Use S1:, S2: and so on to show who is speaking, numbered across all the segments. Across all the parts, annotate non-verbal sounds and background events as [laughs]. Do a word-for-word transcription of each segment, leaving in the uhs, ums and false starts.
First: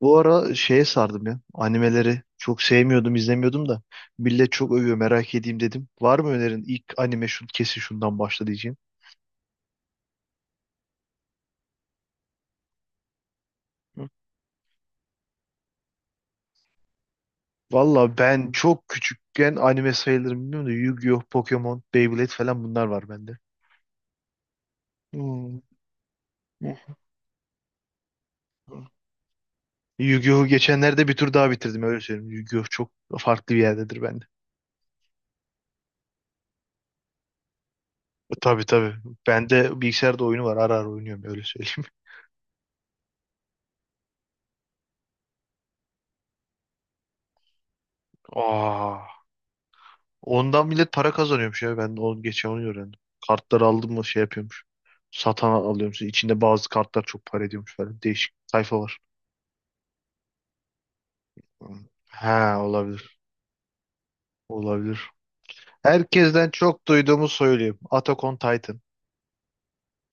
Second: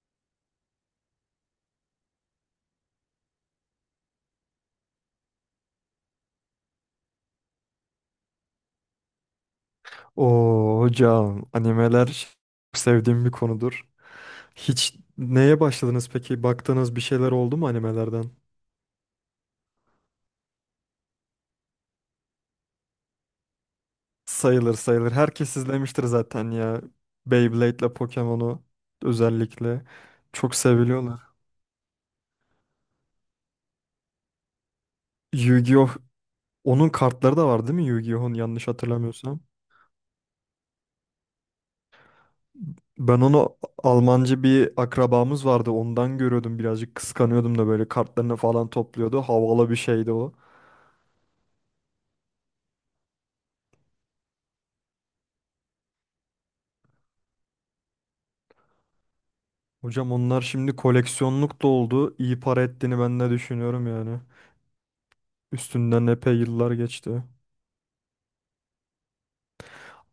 S1: Bu ara şeye sardım ya. Animeleri çok sevmiyordum, izlemiyordum da. Millet çok övüyor, merak edeyim dedim. Var mı önerin? İlk anime şu, kesin şundan başla diyeceğim.
S2: Oo hocam, animeler çok sevdiğim bir konudur.
S1: Hı.
S2: Hiç neye başladınız peki? Baktığınız bir şeyler oldu mu
S1: Valla
S2: animelerden?
S1: ben çok küçükken anime sayılırım bilmiyorum da Yu-Gi-Oh, Pokemon, Beyblade falan bunlar var bende.
S2: Sayılır sayılır. Herkes
S1: Hmm.
S2: izlemiştir zaten
S1: Eh.
S2: ya. Beyblade'le Pokemon'u özellikle
S1: Yu-Gi-Oh'u
S2: çok
S1: geçenlerde bir tur
S2: seviliyorlar.
S1: daha bitirdim öyle söyleyeyim. Yu-Gi-Oh çok farklı bir yerdedir bende.
S2: Yu-Gi-Oh! Onun kartları da var değil mi Yu-Gi-Oh!'un,
S1: Tabii
S2: yanlış
S1: tabii.
S2: hatırlamıyorsam?
S1: Bende bilgisayarda oyunu var. Ara ara oynuyorum öyle söyleyeyim.
S2: Ben onu Almancı bir akrabamız vardı. Ondan görüyordum, birazcık kıskanıyordum da. Böyle
S1: [laughs]
S2: kartlarını falan topluyordu.
S1: Aa.
S2: Havalı bir şeydi o.
S1: Ondan millet para kazanıyormuş ya. Ben o geçen onu öğrendim. Kartları aldım mı şey yapıyormuş. Satan alıyormuş. İçinde bazı kartlar çok para ediyormuş falan. Değişik sayfa var.
S2: Hocam onlar şimdi koleksiyonluk da oldu.
S1: He
S2: İyi para ettiğini
S1: olabilir.
S2: ben de düşünüyorum yani.
S1: Olabilir.
S2: Üstünden epey
S1: Herkesten
S2: yıllar
S1: çok
S2: geçti.
S1: duyduğumu söyleyeyim. Attack on Titan.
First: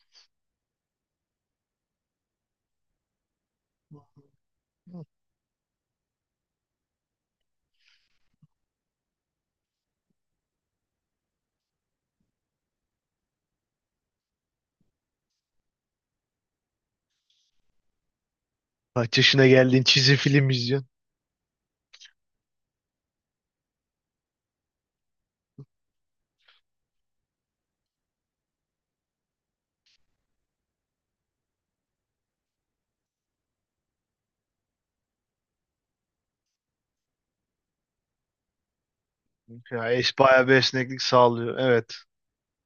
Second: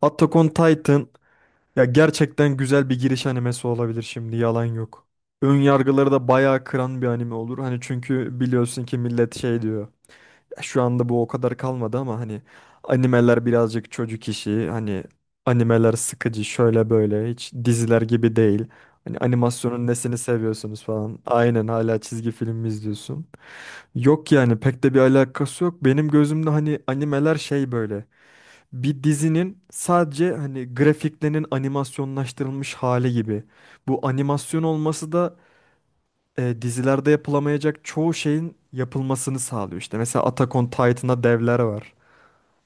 S2: Attack on Titan ya, gerçekten güzel bir giriş animesi olabilir şimdi, yalan yok. Ön yargıları da bayağı kıran bir anime olur. Hani çünkü biliyorsun ki millet şey diyor. "Ya Şu anda bu o kadar kalmadı ama hani animeler birazcık çocuk işi. Hani animeler sıkıcı, şöyle böyle, hiç diziler gibi değil.
S1: Kaç
S2: Hani
S1: yaşına geldiğin
S2: animasyonun
S1: çizim
S2: nesini
S1: film
S2: seviyorsunuz"
S1: izliyorsun.
S2: falan. Aynen, hala çizgi film mi izliyorsun? Yok yani, pek de bir alakası yok. Benim gözümde hani animeler şey böyle. Bir dizinin sadece hani grafiklerinin animasyonlaştırılmış hali gibi. Bu animasyon olması da e, dizilerde yapılamayacak çoğu şeyin yapılmasını sağlıyor.
S1: Ya
S2: İşte
S1: es
S2: mesela
S1: bayağı bir
S2: Attack on
S1: esneklik
S2: Titan'da
S1: sağlıyor.
S2: devler
S1: Evet.
S2: var.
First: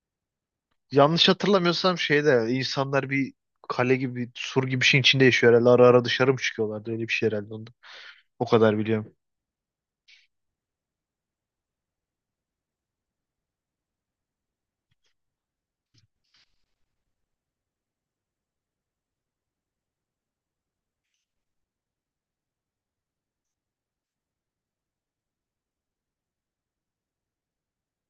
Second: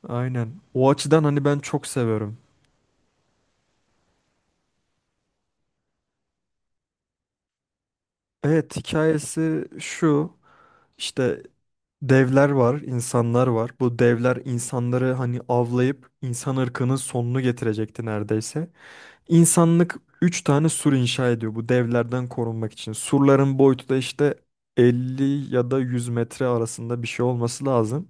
S2: Aynen. O açıdan
S1: Yanlış
S2: hani ben çok
S1: hatırlamıyorsam
S2: seviyorum.
S1: şeyde insanlar bir kale gibi bir sur gibi bir şeyin içinde yaşıyor herhalde. Ara ara dışarı mı çıkıyorlardı? Öyle bir şey herhalde onda. O
S2: Evet,
S1: kadar biliyorum.
S2: hikayesi şu. İşte devler var, insanlar var. Bu devler insanları hani avlayıp insan ırkının sonunu getirecekti neredeyse. İnsanlık üç tane sur inşa ediyor bu devlerden korunmak için. Surların boyutu da işte elli ya da yüz metre arasında bir şey olması lazım.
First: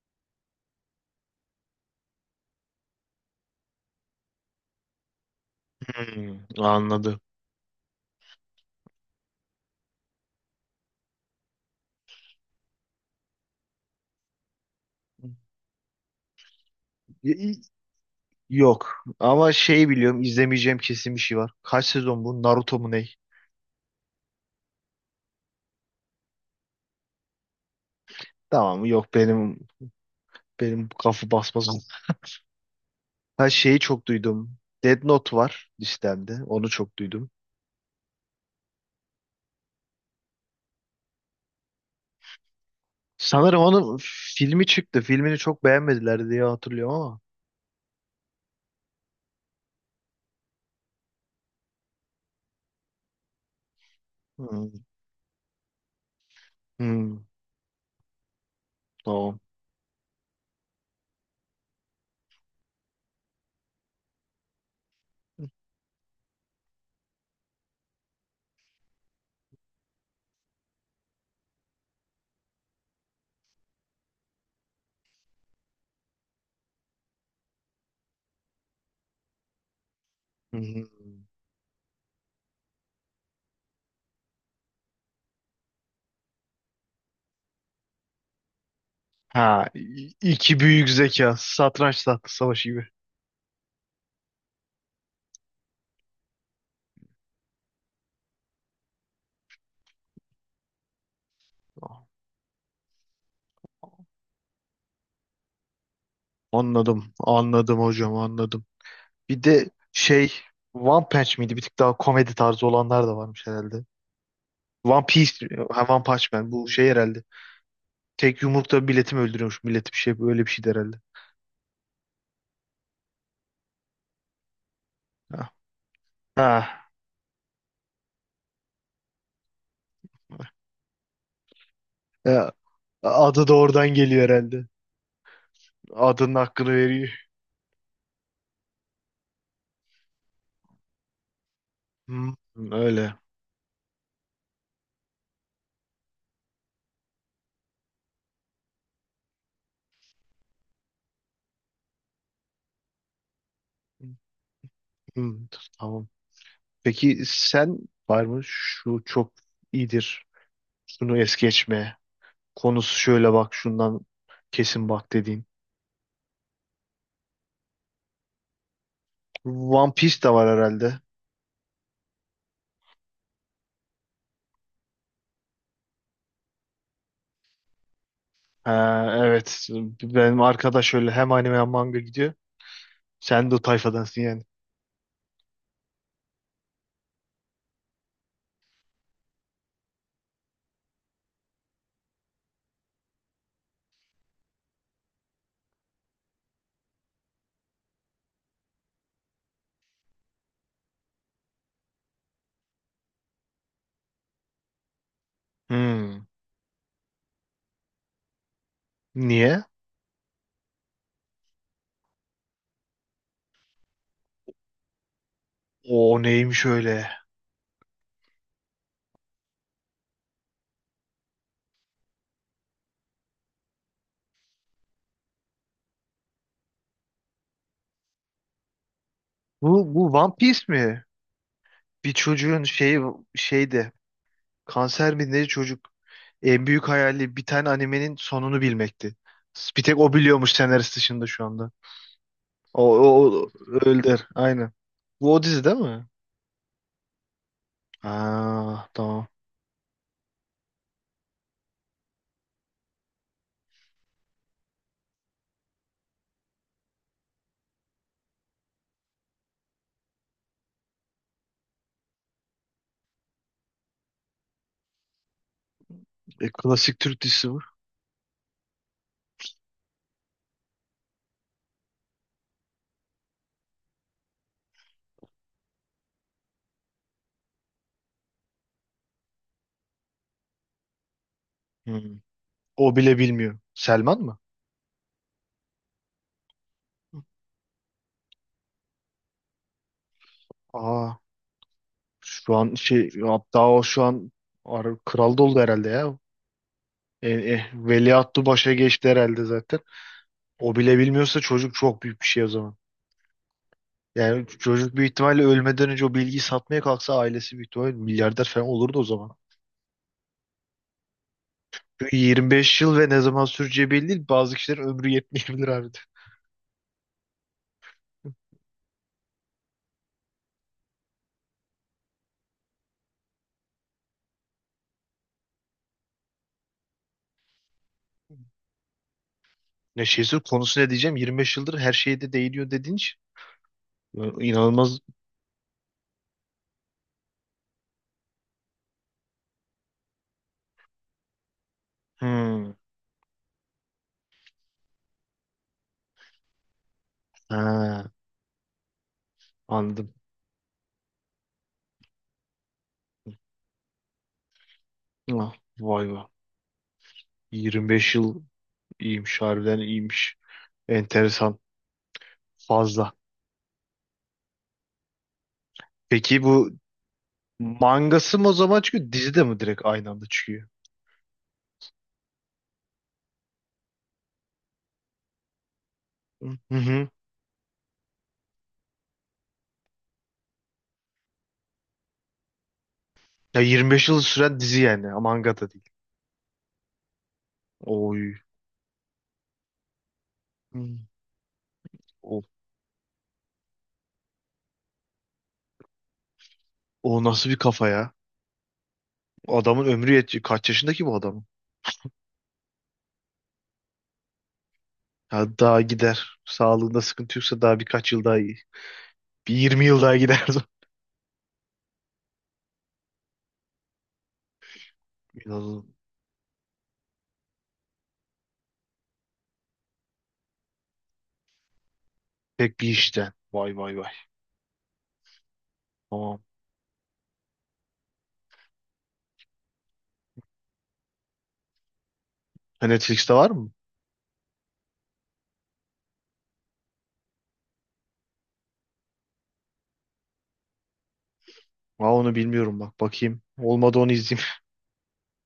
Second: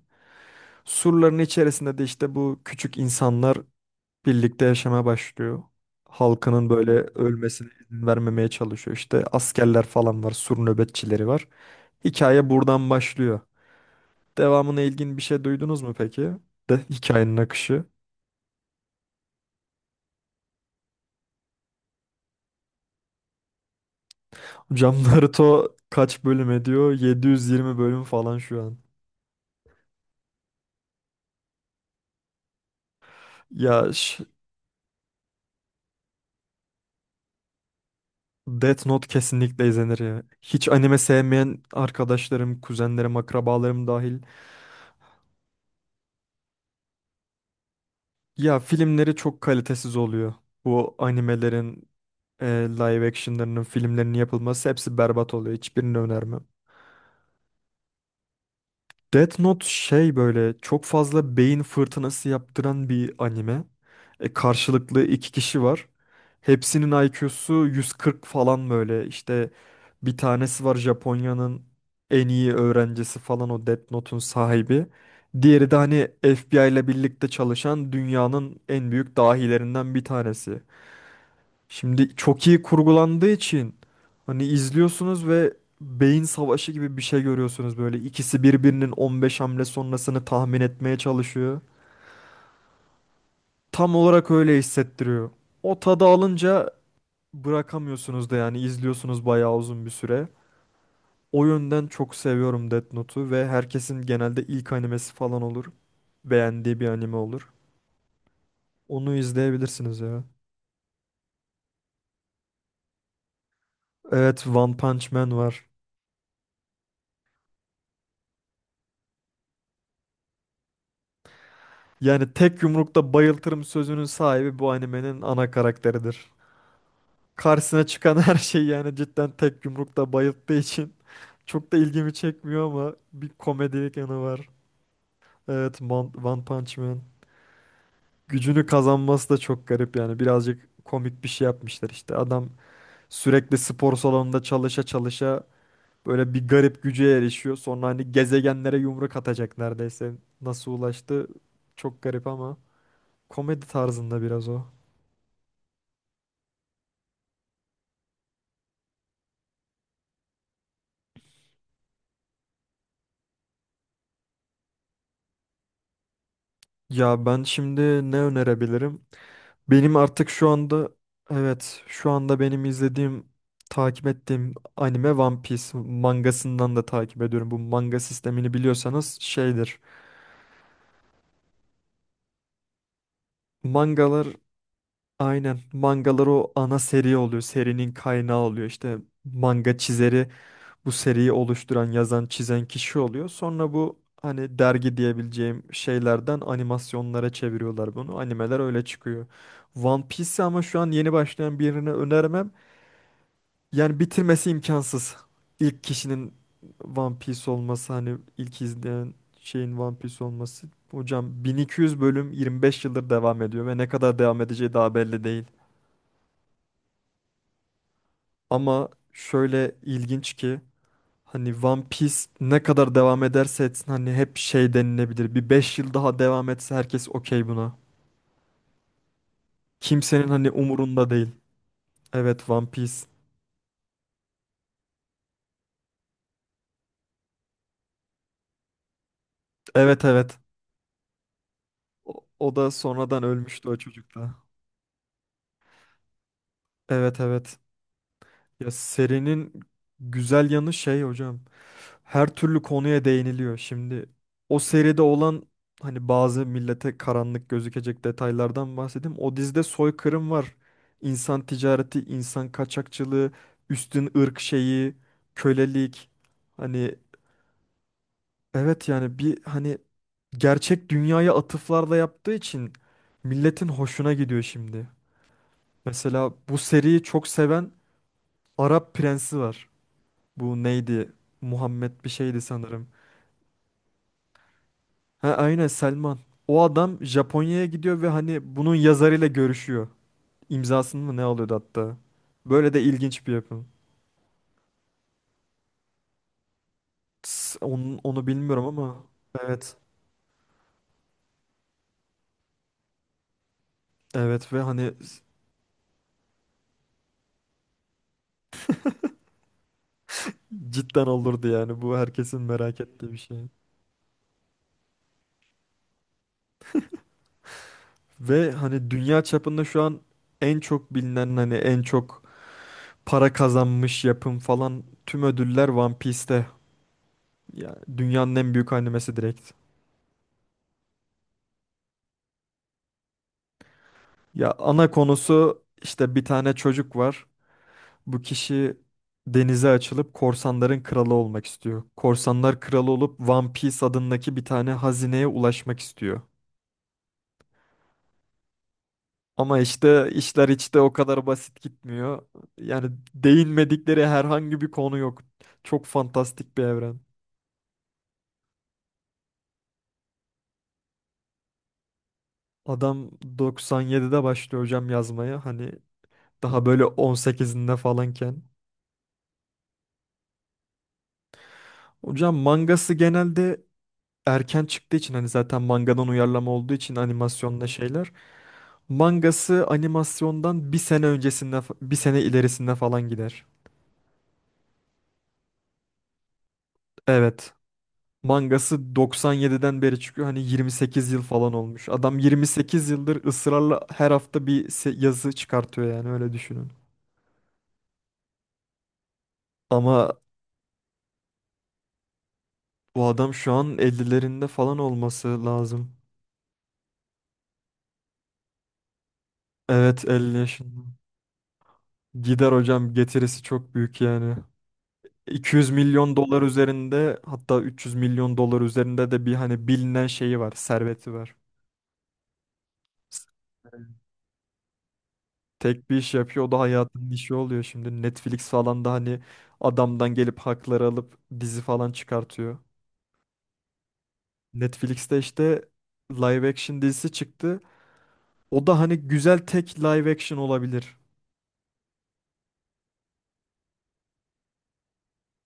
S2: Surların içerisinde de işte bu küçük insanlar birlikte yaşamaya başlıyor.
S1: Hmm,
S2: Halkının böyle
S1: anladım.
S2: ölmesine izin vermemeye çalışıyor. İşte askerler falan var, sur nöbetçileri var. Hikaye buradan başlıyor. Devamına ilgin bir şey duydunuz mu peki? De hikayenin
S1: Y-
S2: akışı.
S1: Yok. Ama şey biliyorum izlemeyeceğim kesin bir şey var. Kaç sezon bu? Naruto mu ne?
S2: Hocam Naruto kaç bölüm ediyor? yedi yüz yirmi bölüm falan şu an.
S1: Tamam mı? Yok benim benim kafa basmaz. Ha şeyi
S2: Ya
S1: çok
S2: ş-
S1: duydum. Death Note var listemde. Onu çok duydum.
S2: Death Note kesinlikle izlenir ya. Hiç anime sevmeyen arkadaşlarım, kuzenlerim,
S1: Sanırım
S2: akrabalarım
S1: onun
S2: dahil.
S1: filmi çıktı. Filmini çok beğenmediler diye hatırlıyorum ama.
S2: Ya filmleri çok kalitesiz oluyor. Bu animelerin, e, live action'larının, filmlerinin yapılması
S1: Hmm,
S2: hepsi berbat oluyor. Hiçbirini önermem.
S1: hmm, tamam.
S2: Death Note şey, böyle çok fazla beyin fırtınası yaptıran bir anime. E, karşılıklı iki kişi var. Hepsinin I Q'su yüz kırk falan böyle. İşte bir tanesi var, Japonya'nın en iyi öğrencisi falan, o Death Note'un sahibi. Diğeri de hani F B I ile birlikte çalışan dünyanın en büyük dahilerinden bir tanesi.
S1: Hmm, hmm.
S2: Şimdi çok iyi kurgulandığı için hani izliyorsunuz ve beyin savaşı gibi bir şey görüyorsunuz böyle. İkisi birbirinin on beş hamle
S1: Ha, i-
S2: sonrasını
S1: iki
S2: tahmin
S1: büyük
S2: etmeye
S1: zeka.
S2: çalışıyor.
S1: Satranç tahta savaşı gibi.
S2: Tam olarak öyle hissettiriyor. O tadı alınca bırakamıyorsunuz da yani, izliyorsunuz bayağı uzun bir süre. O yönden çok seviyorum Death Note'u ve herkesin genelde ilk animesi falan olur. Beğendiği bir
S1: Anladım.
S2: anime olur.
S1: Anladım hocam anladım.
S2: Onu
S1: Bir de
S2: izleyebilirsiniz ya.
S1: şey One Punch miydi? Bir tık daha komedi tarzı olanlar da varmış herhalde.
S2: Evet, One
S1: One
S2: Punch Man
S1: Piece,
S2: var.
S1: ha, One Punch Man bu şey herhalde. Tek yumrukta milleti mi öldürüyormuş? Milleti bir şey böyle bir şeydi herhalde.
S2: Yani "tek yumrukta bayıltırım" sözünün sahibi bu animenin
S1: Ha.
S2: ana karakteridir.
S1: Ha.
S2: Karşısına çıkan [laughs] her şey, yani cidden tek yumrukta bayılttığı için [laughs] çok da ilgimi
S1: Ya,
S2: çekmiyor, ama bir
S1: adı da oradan
S2: komedilik yanı
S1: geliyor
S2: var.
S1: herhalde.
S2: Evet, Mon-
S1: Adının
S2: One
S1: hakkını
S2: Punch Man.
S1: veriyor.
S2: Gücünü kazanması da çok garip, yani birazcık komik bir şey yapmışlar işte.
S1: Hmm,
S2: Adam
S1: öyle.
S2: sürekli spor salonunda çalışa çalışa böyle bir garip güce erişiyor. Sonra hani gezegenlere yumruk atacak neredeyse. Nasıl ulaştı? Çok garip, ama komedi tarzında biraz o.
S1: Hmm, tamam. Peki sen var mı? Şu çok iyidir. Şunu es geçme. Konusu şöyle bak şundan kesin bak dediğin.
S2: Ya ben şimdi ne önerebilirim?
S1: One
S2: Benim
S1: Piece de
S2: artık
S1: var
S2: şu anda,
S1: herhalde.
S2: evet şu anda benim izlediğim, takip ettiğim anime One Piece. Mangasından da takip ediyorum. Bu manga sistemini
S1: Ha,
S2: biliyorsanız
S1: evet.
S2: şeydir.
S1: Benim arkadaş öyle hem anime hem manga gidiyor. Sen de o tayfadansın
S2: Mangalar,
S1: yani.
S2: aynen mangalar o ana seri oluyor. Serinin kaynağı oluyor. İşte manga çizeri bu seriyi oluşturan, yazan, çizen kişi oluyor. Sonra bu hani dergi diyebileceğim şeylerden animasyonlara çeviriyorlar bunu. Animeler öyle çıkıyor. One Piece ama şu an yeni başlayan birine önermem. Yani bitirmesi imkansız. İlk
S1: Hmm.
S2: kişinin One Piece olması, hani ilk izleyen
S1: Niye?
S2: şeyin One Piece olması. Hocam bin iki yüz bölüm, yirmi beş yıldır devam ediyor ve ne kadar devam edeceği daha belli değil.
S1: O neymiş öyle?
S2: Ama şöyle ilginç ki, hani One Piece ne kadar devam ederse etsin, hani hep şey denilebilir. Bir beş yıl daha devam etse herkes okey buna.
S1: Bu bu
S2: Kimsenin
S1: One
S2: hani
S1: Piece mi?
S2: umurunda değil.
S1: Bir
S2: Evet,
S1: çocuğun
S2: One Piece.
S1: şeyi şeydi. Kanser mi ne çocuk? En büyük hayali bir tane animenin sonunu bilmekti. Bir tek
S2: Evet
S1: o
S2: evet.
S1: biliyormuş senarist dışında şu anda.
S2: O, o da
S1: O,
S2: sonradan
S1: o, o
S2: ölmüştü o çocuk
S1: öldür.
S2: da.
S1: Aynen. Bu o dizi değil mi?
S2: Evet evet. Ya
S1: Ha, tamam.
S2: serinin güzel yanı şey hocam. Her türlü konuya değiniliyor. Şimdi o seride olan hani bazı millete karanlık gözükecek detaylardan bahsedeyim. O dizide soykırım var. İnsan ticareti, insan kaçakçılığı, üstün ırk şeyi, kölelik.
S1: E,
S2: Hani
S1: klasik Türk dizisi bu.
S2: evet yani, bir hani gerçek dünyaya atıflarla yaptığı için milletin hoşuna gidiyor şimdi. Mesela bu seriyi çok seven Arap prensi var. Bu neydi? Muhammed bir
S1: Hmm.
S2: şeydi sanırım.
S1: O bile bilmiyor. Selman mı?
S2: Ha, aynen, Selman. O adam Japonya'ya gidiyor ve hani bunun yazarıyla görüşüyor. İmzasını
S1: Aa.
S2: mı ne alıyordu hatta.
S1: Şu
S2: Böyle
S1: an
S2: de
S1: şey
S2: ilginç bir yapım.
S1: hatta o şu an ar- kral da oldu herhalde ya. E,
S2: Ts-
S1: e,
S2: Onu, onu
S1: Veliaht
S2: bilmiyorum
S1: Baş'a
S2: ama
S1: geçti herhalde
S2: evet.
S1: zaten. O bile bilmiyorsa çocuk çok büyük bir şey o zaman. Yani
S2: Evet ve hani
S1: çocuk büyük ihtimalle ölmeden önce o bilgiyi satmaya kalksa ailesi büyük ihtimalle milyarder falan olurdu o zaman.
S2: cidden olurdu yani. Bu
S1: Çünkü
S2: herkesin
S1: yirmi beş
S2: merak
S1: yıl ve
S2: ettiği bir
S1: ne zaman
S2: şey.
S1: süreceği belli değil. Bazı kişilerin ömrü yetmeyebilir abi de.
S2: Ve hani dünya çapında şu an en çok bilinen, hani en çok para kazanmış yapım falan, tüm ödüller One Piece'te. Yani dünyanın en büyük animesi direkt.
S1: Ne şeyse konusu ne diyeceğim yirmi beş yıldır her şeye de değiniyor dediğin için. Ya,
S2: Ya ana
S1: İnanılmaz.
S2: konusu işte, bir tane çocuk var. Bu kişi denize açılıp korsanların kralı olmak istiyor. Korsanlar
S1: Hmm.
S2: kralı olup One Piece adındaki bir tane hazineye ulaşmak istiyor.
S1: Ha,
S2: Ama işte
S1: anladım.
S2: işler hiç de o kadar basit gitmiyor. Yani değinmedikleri herhangi bir konu yok.
S1: Ah,
S2: Çok
S1: vay vay.
S2: fantastik bir evren.
S1: yirmi beş yıl İyiymiş harbiden iyiymiş. Enteresan
S2: Adam
S1: fazla.
S2: doksan yedide başlıyor hocam yazmaya. Hani
S1: Peki
S2: daha
S1: bu
S2: böyle on sekizinde
S1: mangası
S2: falanken.
S1: mı o zaman çıkıyor dizi de mi direkt aynı anda çıkıyor?
S2: Hocam mangası genelde erken çıktığı için, hani zaten mangadan uyarlama
S1: Hı
S2: olduğu için
S1: hı.
S2: animasyonda şeyler. Mangası animasyondan bir sene öncesinde fa- bir sene ilerisinde falan gider.
S1: Ya yirmi beş yıl süren dizi yani ama manga da değil.
S2: Evet.
S1: Oy.
S2: Mangası doksan yediden beri çıkıyor. Hani
S1: Hı.
S2: yirmi sekiz yıl falan olmuş. Adam
S1: O,
S2: yirmi sekiz yıldır ısrarla her hafta bir se- yazı çıkartıyor yani, öyle düşünün.
S1: o nasıl bir kafa ya? Adamın
S2: Ama
S1: ömrü yetiyor. Kaç yaşındaki bu adamın?
S2: bu adam şu an ellilerinde falan olması
S1: Ya daha
S2: lazım.
S1: gider. Sağlığında sıkıntı yoksa daha birkaç yıl daha iyi. Bir yirmi yıl
S2: Evet,
S1: daha
S2: elli
S1: gider.
S2: yaşında. Gider hocam, getirisi çok büyük yani.
S1: [laughs]
S2: iki yüz
S1: İnanılmaz.
S2: milyon dolar üzerinde, hatta üç yüz milyon dolar üzerinde de bir hani bilinen şeyi var, serveti var.
S1: Pek bir işten. Vay vay vay.
S2: Tek bir iş
S1: Tamam.
S2: yapıyor, o da hayatının işi oluyor şimdi. Netflix falan da hani adamdan gelip hakları alıp dizi falan çıkartıyor.
S1: Ha, Netflix'te var mı?
S2: Netflix'te işte live action dizisi çıktı. O da hani güzel, tek live action olabilir.
S1: Aa, onu bilmiyorum bak. Bakayım. Olmadı onu izleyeyim.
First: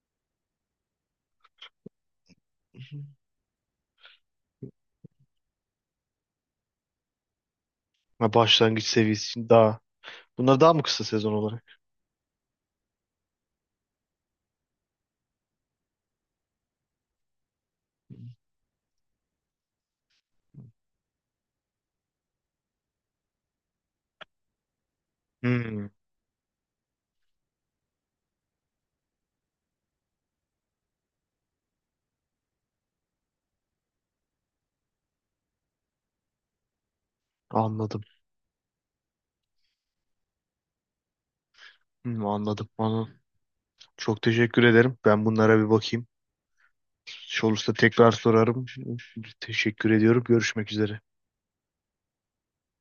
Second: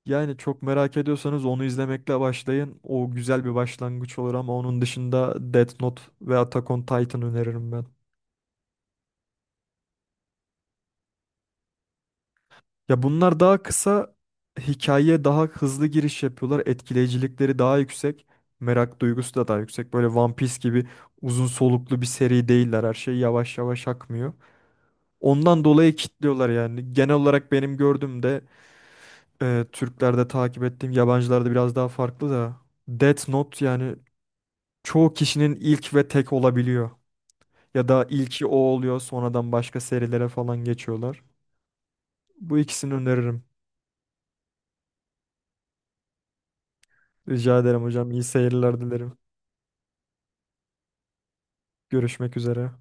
S2: Yani çok merak ediyorsanız onu izlemekle başlayın. O
S1: [laughs]
S2: güzel bir başlangıç olur, ama onun dışında Death Note ve Attack on Titan öneririm ben.
S1: Ha, başlangıç seviyesi için daha. Bunlar daha mı kısa sezon olarak?
S2: Ya bunlar daha kısa, hikayeye daha hızlı giriş yapıyorlar. Etkileyicilikleri daha yüksek. Merak duygusu da daha yüksek. Böyle One Piece gibi uzun soluklu bir seri değiller. Her şey yavaş yavaş akmıyor. Ondan
S1: Hmm,
S2: dolayı kitliyorlar yani. Genel olarak benim gördüğümde e, Türklerde, takip ettiğim yabancılarda biraz daha farklı da, Death Note yani çoğu kişinin ilk ve tek olabiliyor. Ya
S1: anladım.
S2: da ilki o oluyor, sonradan başka serilere falan geçiyorlar.
S1: Hmm,
S2: Bu
S1: anladım.
S2: ikisini
S1: Anladım.
S2: öneririm.
S1: Çok teşekkür ederim. Ben bunlara bir bakayım.
S2: Rica
S1: Olursa
S2: ederim
S1: tekrar
S2: hocam. İyi
S1: sorarım.
S2: seyirler dilerim.
S1: Teşekkür ediyorum. Görüşmek üzere.
S2: Görüşmek üzere.